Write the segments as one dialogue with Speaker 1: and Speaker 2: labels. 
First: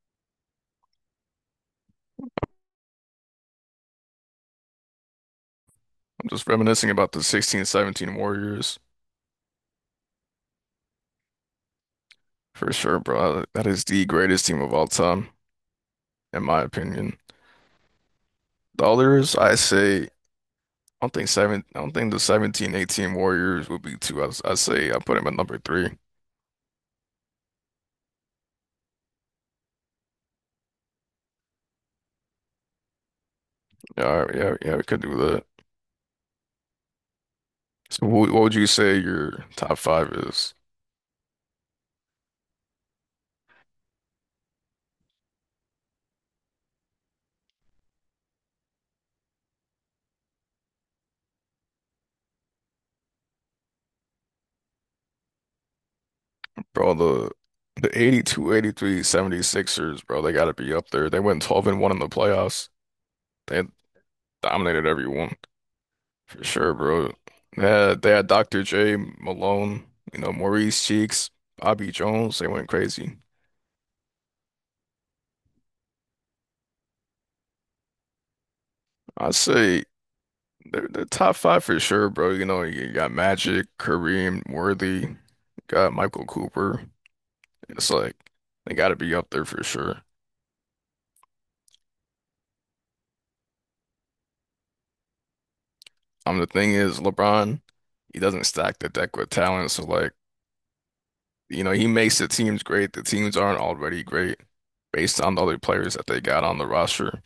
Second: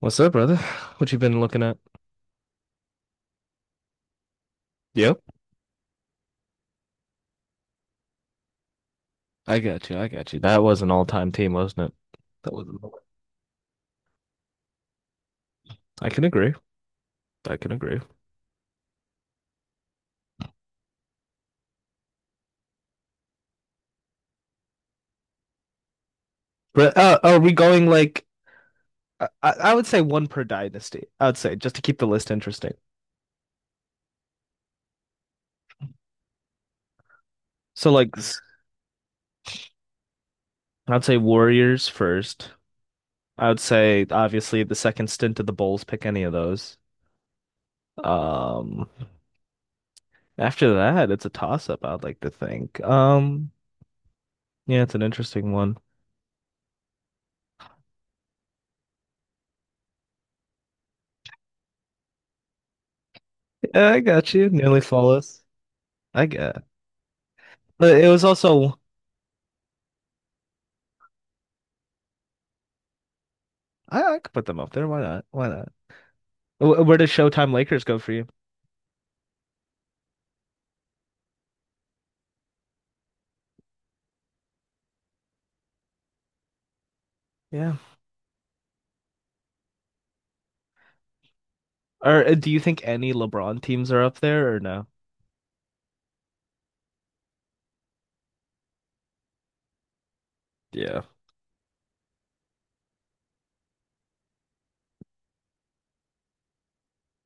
Speaker 1: What's up, brother? What you been looking at? Yep,
Speaker 2: I'm just reminiscing about the 16-17 Warriors
Speaker 1: I got you. I got you. That was an all-time team, wasn't it? That was.
Speaker 2: for sure, bro. That is the greatest team of all time,
Speaker 1: I can
Speaker 2: in
Speaker 1: agree.
Speaker 2: my opinion.
Speaker 1: I can agree.
Speaker 2: The others, I say, I don't think seven. I don't think the 17-18 Warriors would be two. I say I put them at number three.
Speaker 1: But are we going like? I would say one per dynasty. I would say just to keep the list interesting.
Speaker 2: Yeah, all right, yeah, yeah. We could do that.
Speaker 1: So
Speaker 2: So,
Speaker 1: like,
Speaker 2: what,
Speaker 1: s-
Speaker 2: what would you say your top five is,
Speaker 1: I'd say Warriors first. I would say obviously the second stint of the Bulls. Pick any of those. Um, After that, it's a toss-up. I'd like to think. Yeah, it's an interesting one.
Speaker 2: bro? The 82, 83, 76ers, bro. They got to be up there. They went 12 and one in the playoffs. They
Speaker 1: Yeah, I got you. Nearly
Speaker 2: dominated everyone.
Speaker 1: flawless. I
Speaker 2: For
Speaker 1: guess.
Speaker 2: sure, bro. They
Speaker 1: But
Speaker 2: had,
Speaker 1: it
Speaker 2: they
Speaker 1: was
Speaker 2: had Dr.
Speaker 1: also
Speaker 2: J, Malone, Maurice Cheeks, Bobby Jones. They went crazy.
Speaker 1: I could put them up there. Why not? Why not? Where does Showtime Lakers go for you?
Speaker 2: I'd say they're top five for sure, bro. You got Magic, Kareem, Worthy, got Michael Cooper.
Speaker 1: Yeah.
Speaker 2: It's like they got to be up there for sure.
Speaker 1: Or do you think any LeBron teams are up there or no?
Speaker 2: The thing is, LeBron, he doesn't stack the deck with talent. So, like,
Speaker 1: Yeah.
Speaker 2: he makes the teams great. The teams aren't already great based on the other players that they got on the roster,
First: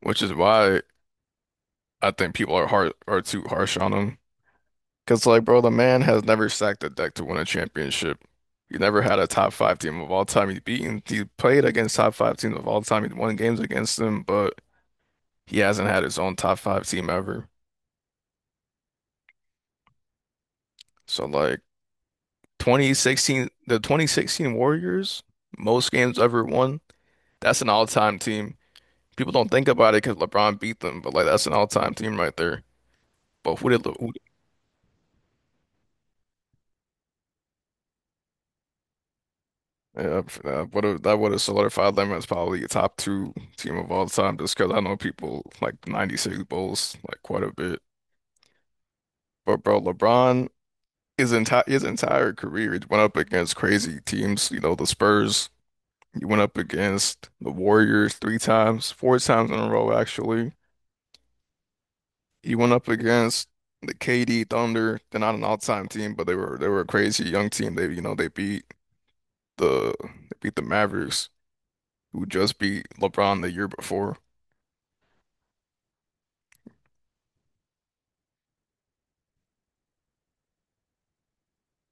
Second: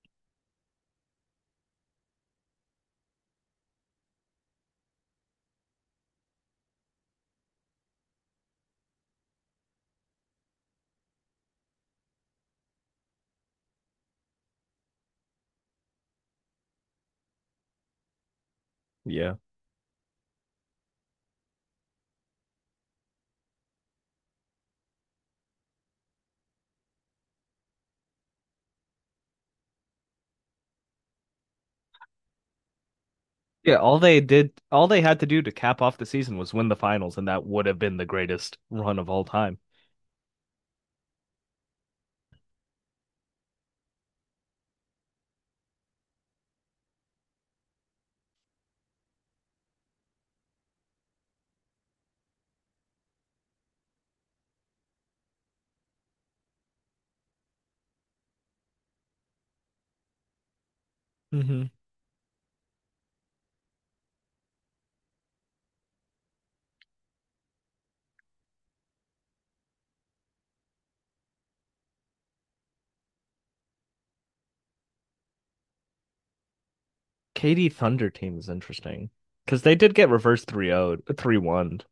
Speaker 2: which is why. I think people are too harsh on him. Cause like, bro, the man has never sacked a deck to win a championship. He never had a top five team of all time. He's beaten. He played against top five teams of all time. He won games against them, but he hasn't had his own top five team ever.
Speaker 1: Yeah.
Speaker 2: So like 2016, the 2016 Warriors, most games ever won. That's an all-time team. People don't think about it because LeBron beat them, but like that's an all-time team right there. But who
Speaker 1: Yeah,
Speaker 2: did
Speaker 1: all
Speaker 2: who.
Speaker 1: they did, all they had to do to cap off the season was win the finals, and that would have been the greatest run of all time.
Speaker 2: Yeah, that would have solidified them as probably a top two team of all time, just because I know people like '96 Bulls like quite a bit. But bro, LeBron his entire career he went up against crazy teams. The Spurs. He went up against the Warriors three times, four times in a row actually.
Speaker 1: Mm-hmm.
Speaker 2: He went up against the KD Thunder. They're not an all-time team, but they were a crazy young team. They they beat the Mavericks, who just beat LeBron the year before.
Speaker 1: KD Thunder team is interesting because they did get reversed 3-0, 3-1,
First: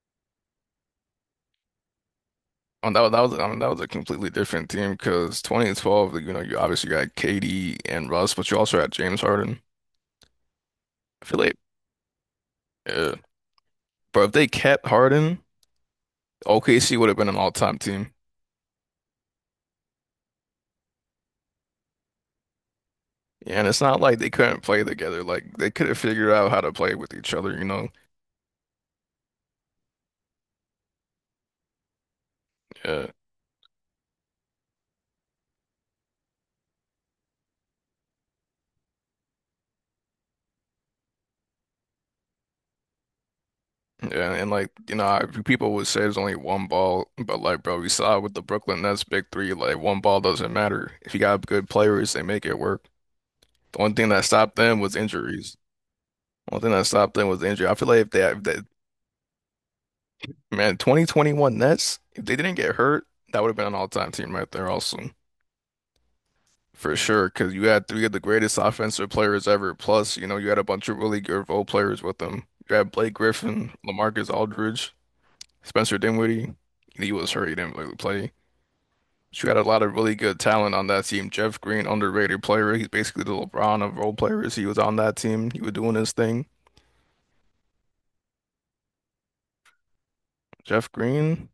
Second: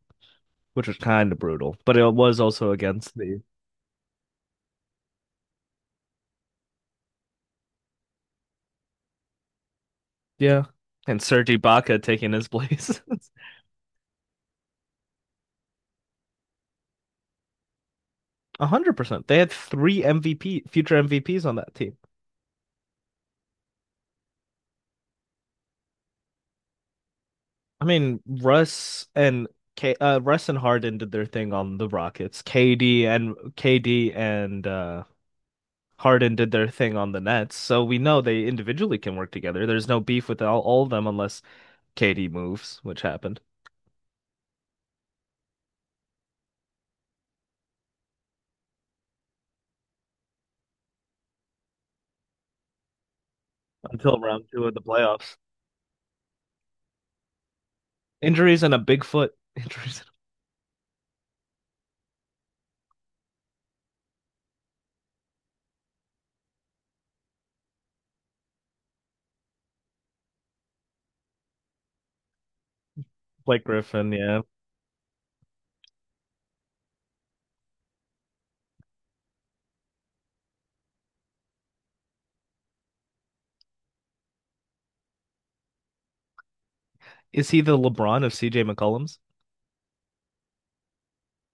Speaker 1: which was kind of brutal, but it was also
Speaker 2: Oh, that was
Speaker 1: against
Speaker 2: that was
Speaker 1: the
Speaker 2: I mean, that was a completely different team because 2012, you obviously got KD and Russ, but you also had James Harden.
Speaker 1: yeah, and
Speaker 2: I feel
Speaker 1: Serge
Speaker 2: like,
Speaker 1: Ibaka taking his place.
Speaker 2: yeah. But if they kept Harden, OKC would have been an all-time team.
Speaker 1: 100%. They had three MVP future MVPs on that team.
Speaker 2: Yeah, and it's not like they couldn't play together. Like they could have figured out how to play with each other, you
Speaker 1: I
Speaker 2: know.
Speaker 1: mean, Russ and Harden did their thing on the Rockets. KD
Speaker 2: Yeah,
Speaker 1: and KD and uh, Harden did their thing on the Nets. So we know they individually can work together. There's no beef with all of them unless KD moves, which happened
Speaker 2: yeah, and like people would say there's only one ball, but like, bro, we saw with the Brooklyn Nets big three, like one ball doesn't matter. If you got good players, they make it work. The only thing
Speaker 1: until
Speaker 2: that
Speaker 1: round
Speaker 2: stopped
Speaker 1: two of
Speaker 2: them
Speaker 1: the
Speaker 2: was
Speaker 1: playoffs.
Speaker 2: injuries. One thing that stopped them was the injury. I feel like if they
Speaker 1: Injuries and a big foot. Injuries and
Speaker 2: man, 2021 Nets, if they didn't get hurt, that would have been an all-time team right there also. For sure, because you had three of the greatest offensive players ever. Plus, you had a bunch of really good role players with them. You had Blake
Speaker 1: a Blake
Speaker 2: Griffin,
Speaker 1: Griffin.
Speaker 2: LaMarcus
Speaker 1: Yeah,
Speaker 2: Aldridge, Spencer Dinwiddie. He was hurt, he didn't really play. But you had a lot of really good talent on that team. Jeff Green, underrated player. He's basically the LeBron of role players. He was on that team. He was doing his thing.
Speaker 1: is he the LeBron of CJ McCollum's?
Speaker 2: Jeff Green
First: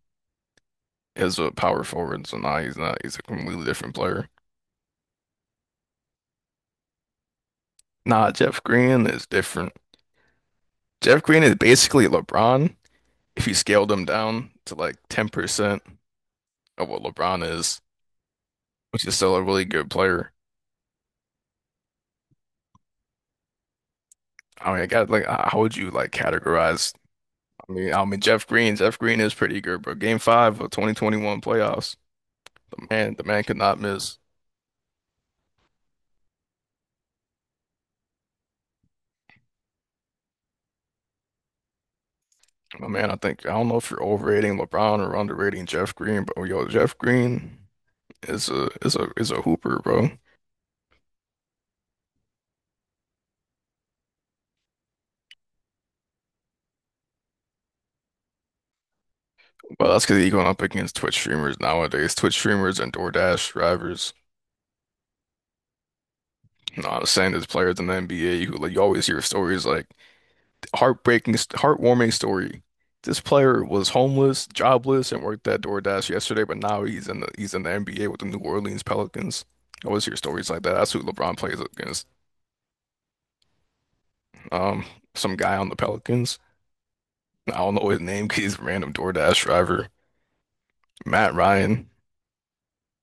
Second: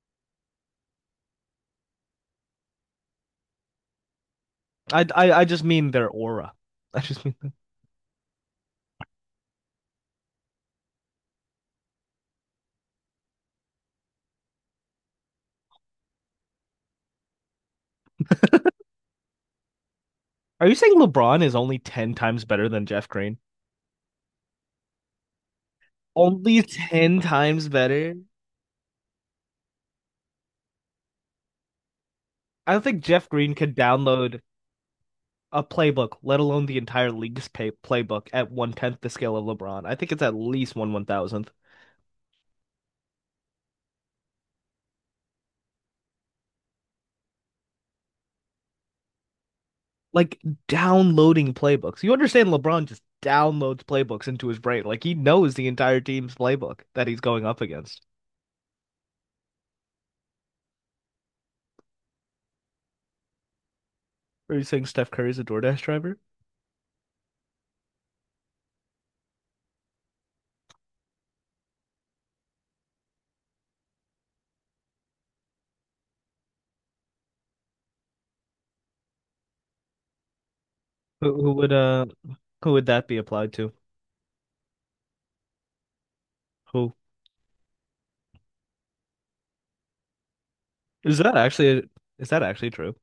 Speaker 2: as a power forward, so now he's not. He's a completely different player.
Speaker 1: I just mean their aura. I just mean.
Speaker 2: Nah, Jeff Green is different. Jeff Green is basically LeBron if you scaled him down to like 10% of what LeBron is, which is still a really good player.
Speaker 1: Are you saying LeBron is only 10 times better than Jeff Green?
Speaker 2: I mean, I got like, how would you like
Speaker 1: Only
Speaker 2: categorize?
Speaker 1: 10 times
Speaker 2: I mean, I
Speaker 1: better.
Speaker 2: mean Jeff Green. Jeff Green is pretty good, bro. Game five of 2021 playoffs.
Speaker 1: I don't
Speaker 2: The
Speaker 1: think
Speaker 2: man, the
Speaker 1: Jeff
Speaker 2: man
Speaker 1: Green
Speaker 2: could
Speaker 1: could
Speaker 2: not miss.
Speaker 1: download a playbook, let alone the entire league's playbook, at one tenth the scale of LeBron. I think it's at least one one thousandth.
Speaker 2: My man, I think I don't know if you're overrating LeBron or underrating Jeff Green, but yo, Jeff Green is a hooper, bro.
Speaker 1: Like downloading playbooks. You understand LeBron just downloads playbooks into his brain. Like he knows the entire team's playbook that he's going up against.
Speaker 2: Well, that's because he's going up against Twitch streamers nowadays. Twitch streamers and DoorDash drivers.
Speaker 1: Are you saying Steph Curry's a DoorDash driver?
Speaker 2: No, I was saying there's players in the NBA who like you always hear stories like heartbreaking, heartwarming story. This player was homeless, jobless, and worked at DoorDash yesterday, but now he's in the NBA with the New Orleans Pelicans. I always hear stories like that. That's who
Speaker 1: Who,
Speaker 2: LeBron
Speaker 1: who
Speaker 2: plays
Speaker 1: would uh
Speaker 2: against.
Speaker 1: who would that be applied to?
Speaker 2: Um, some guy on the Pelicans.
Speaker 1: Who
Speaker 2: I don't know his name because he's a random DoorDash driver.
Speaker 1: is
Speaker 2: Matt
Speaker 1: that actually?
Speaker 2: Ryan.
Speaker 1: Is that actually true?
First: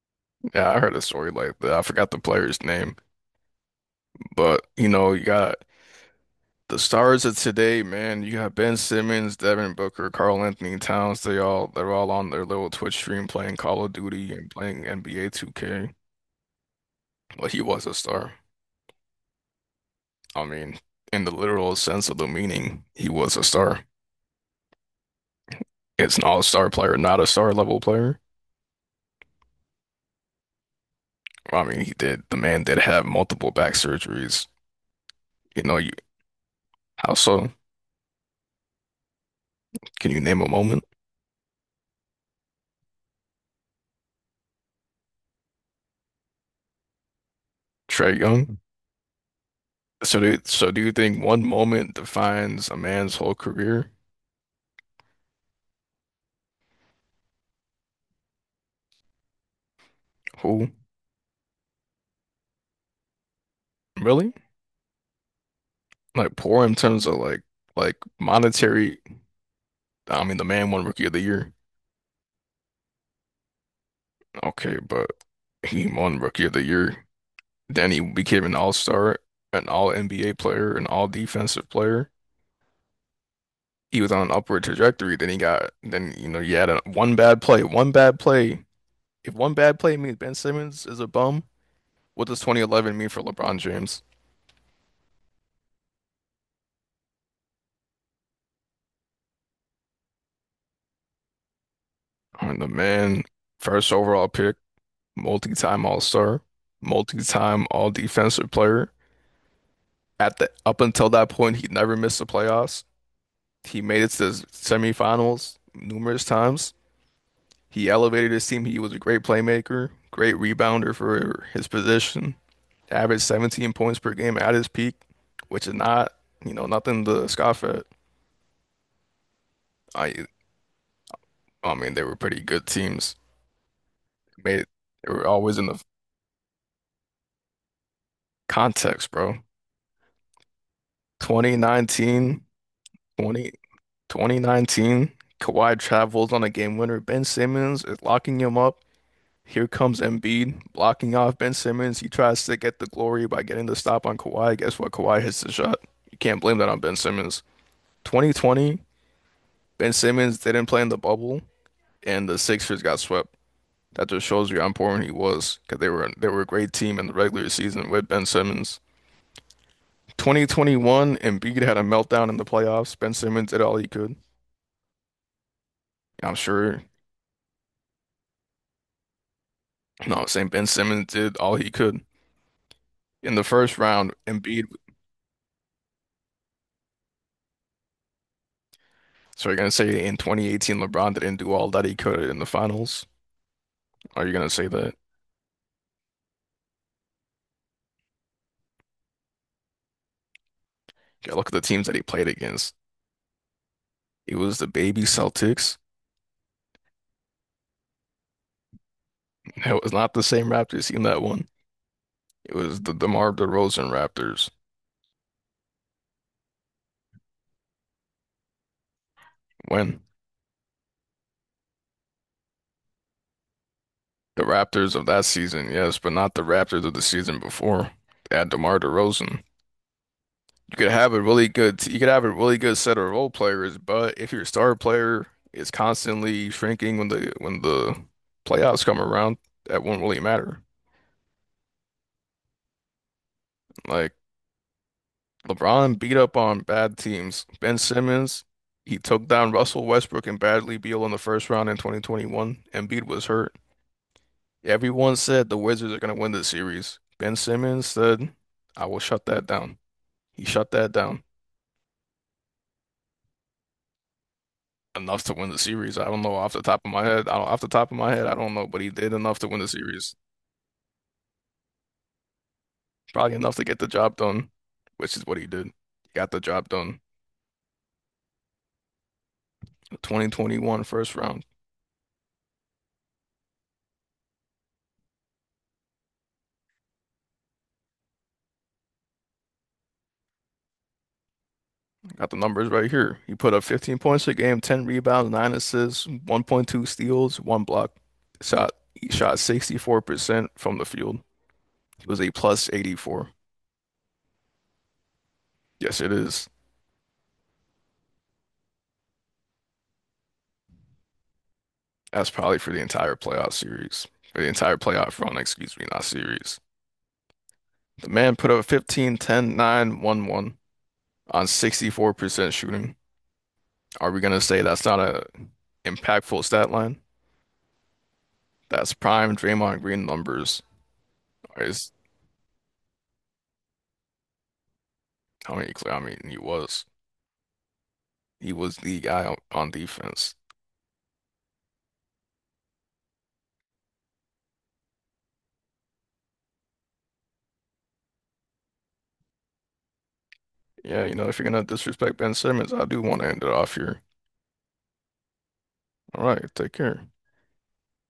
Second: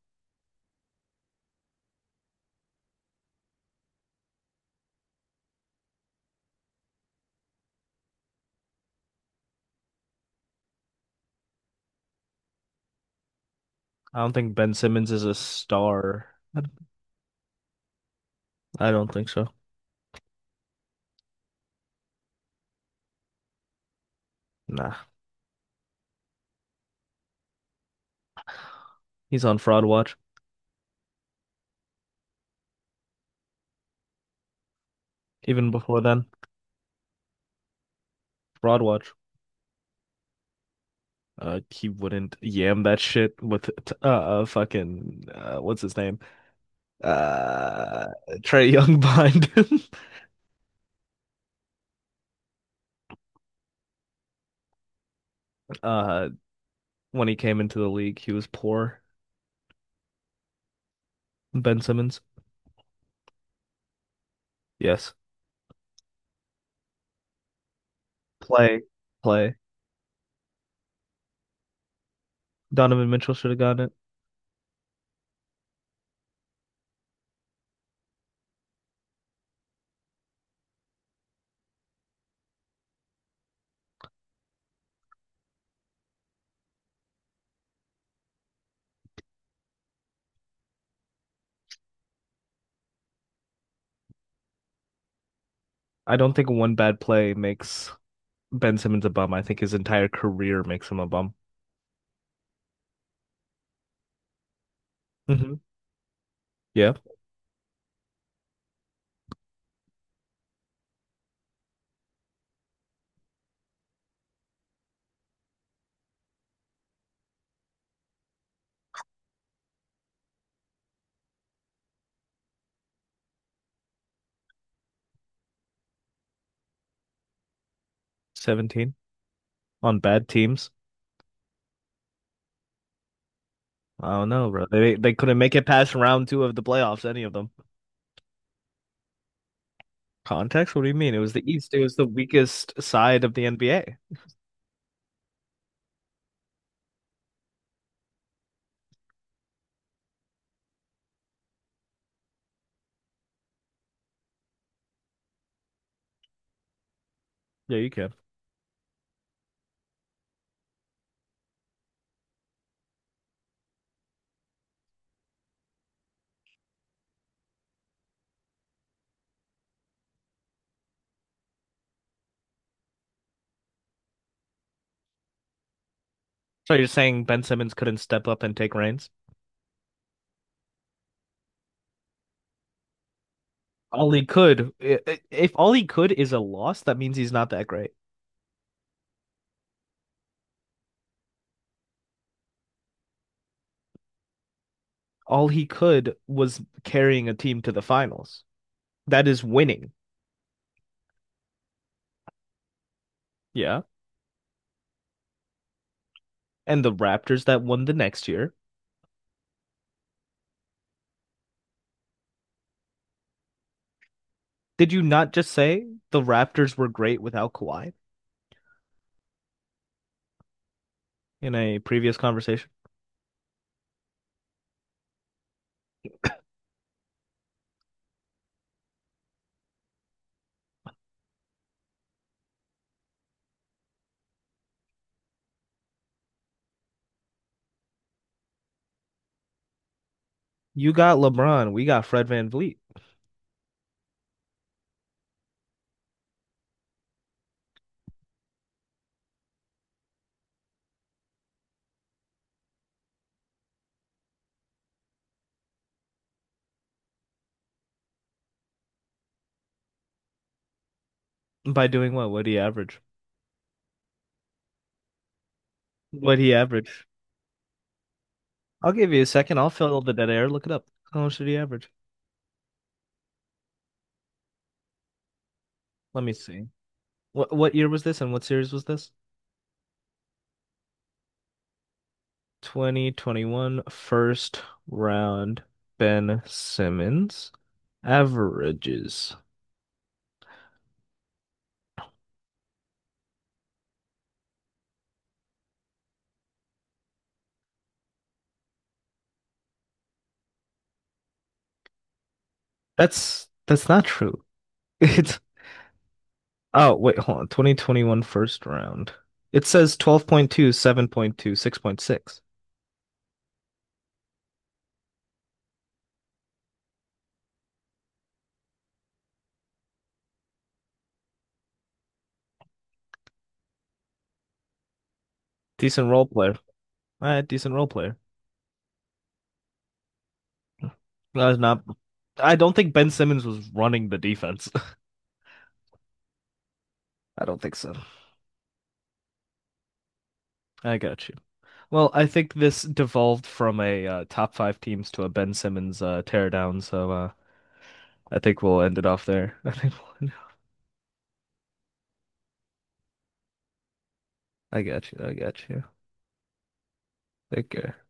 Speaker 2: Yeah, I heard a story like that. I forgot the player's name, but you got. The stars of today, man, you got Ben Simmons, Devin Booker, Karl Anthony Towns. They're all on their little Twitch stream playing Call of
Speaker 1: I don't
Speaker 2: Duty and
Speaker 1: think Ben
Speaker 2: playing
Speaker 1: Simmons is
Speaker 2: NBA
Speaker 1: a
Speaker 2: 2K.
Speaker 1: star. I don't
Speaker 2: Well, he was a star.
Speaker 1: I don't think so.
Speaker 2: I mean, in the literal sense of the meaning, he was a star.
Speaker 1: Nah,
Speaker 2: It's an all-star player, not a star level player.
Speaker 1: he's on Fraud Watch.
Speaker 2: I mean, he did. The man did have multiple back surgeries. You
Speaker 1: Even
Speaker 2: know, you.
Speaker 1: before then,
Speaker 2: How so?
Speaker 1: Fraud Watch.
Speaker 2: Can you name a moment?
Speaker 1: He wouldn't yam that shit with fucking what's his name? Uh,
Speaker 2: Trey Young.
Speaker 1: Trey Young behind him.
Speaker 2: So do you think one moment defines a man's whole career?
Speaker 1: Uh, when he came into the league, he was poor.
Speaker 2: Who?
Speaker 1: Ben Simmons,
Speaker 2: Really?
Speaker 1: yes,
Speaker 2: Like poor in terms of like
Speaker 1: play,
Speaker 2: monetary.
Speaker 1: play.
Speaker 2: I mean, the man won Rookie of the Year.
Speaker 1: Donovan Mitchell should have gotten it.
Speaker 2: Okay, but he won Rookie of the Year. Then he became an All-Star, an All-NBA player, an All-Defensive player. He was on an upward trajectory. Then he got, then you had one bad play, one bad play. If one bad play means Ben Simmons is a bum, what does 2011 mean for LeBron James?
Speaker 1: I don't think one bad play makes Ben Simmons a bum. I think his entire career makes him a bum.
Speaker 2: I mean, the man, first overall pick,
Speaker 1: Hmm,
Speaker 2: multi-time All-Star,
Speaker 1: yeah,
Speaker 2: multi-time All-Defensive player at the up until that point, he never missed the playoffs. He made it to the semifinals numerous times. He elevated his team. He was a great playmaker, great rebounder for his position. Averaged 17 points per game at his peak, which is not, nothing to scoff at.
Speaker 1: 17 on
Speaker 2: I,
Speaker 1: bad teams.
Speaker 2: I mean, they were pretty good teams.
Speaker 1: I don't know,
Speaker 2: Made
Speaker 1: bro.
Speaker 2: it,
Speaker 1: They
Speaker 2: they were
Speaker 1: couldn't make
Speaker 2: always
Speaker 1: it
Speaker 2: in the
Speaker 1: past round two of the playoffs, any of them.
Speaker 2: context, bro.
Speaker 1: Context? What do you mean? It was the
Speaker 2: Twenty
Speaker 1: East. It was the
Speaker 2: nineteen,
Speaker 1: weakest side of the
Speaker 2: 20
Speaker 1: NBA.
Speaker 2: 2019. Kawhi travels on a game winner. Ben Simmons is locking him up. Here comes Embiid blocking off Ben Simmons. He tries to get the glory by getting the stop on Kawhi. Guess what? Kawhi hits the shot. You can't blame that on Ben Simmons.
Speaker 1: Yeah, you can.
Speaker 2: 2020, Ben Simmons didn't play in the bubble, and the Sixers got swept. That just shows you how important he was because they were a great team in the regular season with Ben Simmons. 2021, Embiid had a meltdown in the playoffs. Ben Simmons did all he could. I'm
Speaker 1: So
Speaker 2: sure,
Speaker 1: you're saying Ben Simmons couldn't step up and take reins?
Speaker 2: no, I'm saying Ben Simmons did all he could. In the first
Speaker 1: All
Speaker 2: round,
Speaker 1: he
Speaker 2: Embiid.
Speaker 1: could, I- if all he could is a loss, that means he's not that great.
Speaker 2: So you're gonna say in 2018 LeBron didn't do all that he could in the finals? Are you gonna say that?
Speaker 1: All he could was carrying a team to the finals. That is winning.
Speaker 2: Yeah, look at the teams that he played against.
Speaker 1: Yeah.
Speaker 2: It was the baby Celtics.
Speaker 1: And the Raptors that won the next year.
Speaker 2: It was not the same Raptors team that won. It was the DeMar DeRozan Raptors.
Speaker 1: Did you not just say the Raptors were great without Kawhi
Speaker 2: When?
Speaker 1: in a previous conversation?
Speaker 2: The Raptors of that season, yes, but not the Raptors of the season before. They had DeMar DeRozan. You could have a really good, you could have a really good set of role players, but if your star player is constantly shrinking when the playoffs come around, that won't really matter.
Speaker 1: You got LeBron. We got Fred VanVleet.
Speaker 2: Like. LeBron beat up on bad teams. Ben Simmons, he took down Russell Westbrook and Bradley Beal in the first round in 2021. Embiid was hurt. Everyone said the Wizards are going to win this series. Ben Simmons said, I will shut that down. He shut that down
Speaker 1: By doing what? What did he average?
Speaker 2: enough to win the series. I don't know
Speaker 1: What he
Speaker 2: off the top of my
Speaker 1: average?
Speaker 2: head. I don't, off the top of my head, I don't know, but he
Speaker 1: I'll give
Speaker 2: did
Speaker 1: you a
Speaker 2: enough to
Speaker 1: second.
Speaker 2: win the
Speaker 1: I'll fill the
Speaker 2: series.
Speaker 1: dead air. Look it up. How much did he average?
Speaker 2: Probably enough to get the job done, which is what he did. He
Speaker 1: Let me
Speaker 2: got the
Speaker 1: see.
Speaker 2: job done.
Speaker 1: What year was this and what series was this?
Speaker 2: 2021 first round.
Speaker 1: 2021 first round Ben Simmons averages.
Speaker 2: Got the numbers right here. He put up 15 points a game, 10 rebounds, 9 assists, 1.2 steals, 1 block. Shot he shot 64% from the field. It was a plus 84.
Speaker 1: That's not true. It's
Speaker 2: Yes, it is.
Speaker 1: Oh, wait, hold on. 2021 first round. It says 12.2, 7.2, six point
Speaker 2: That's
Speaker 1: six.
Speaker 2: probably for the entire playoff series. For the entire playoff run, excuse me, not series. The man put up 15, 10, 9, 1, 1 on 64% shooting. Are we gonna say that's not a
Speaker 1: Decent role
Speaker 2: impactful
Speaker 1: player.
Speaker 2: stat line?
Speaker 1: Decent role player.
Speaker 2: That's prime Draymond Green numbers.
Speaker 1: I was not.
Speaker 2: Is
Speaker 1: I don't think Ben Simmons was running the defense.
Speaker 2: how many clear, I mean, he was.
Speaker 1: I don't think so.
Speaker 2: He was the guy on defense.
Speaker 1: I got you. Well, I think this devolved from a top five teams to a Ben Simmons teardown, so I think we'll end it off there. I think we'll end
Speaker 2: Yeah, if you're gonna disrespect Ben Simmons, I do want to end it off here.
Speaker 1: it. I got you. I got you.
Speaker 2: All right, take care.
Speaker 1: Take care.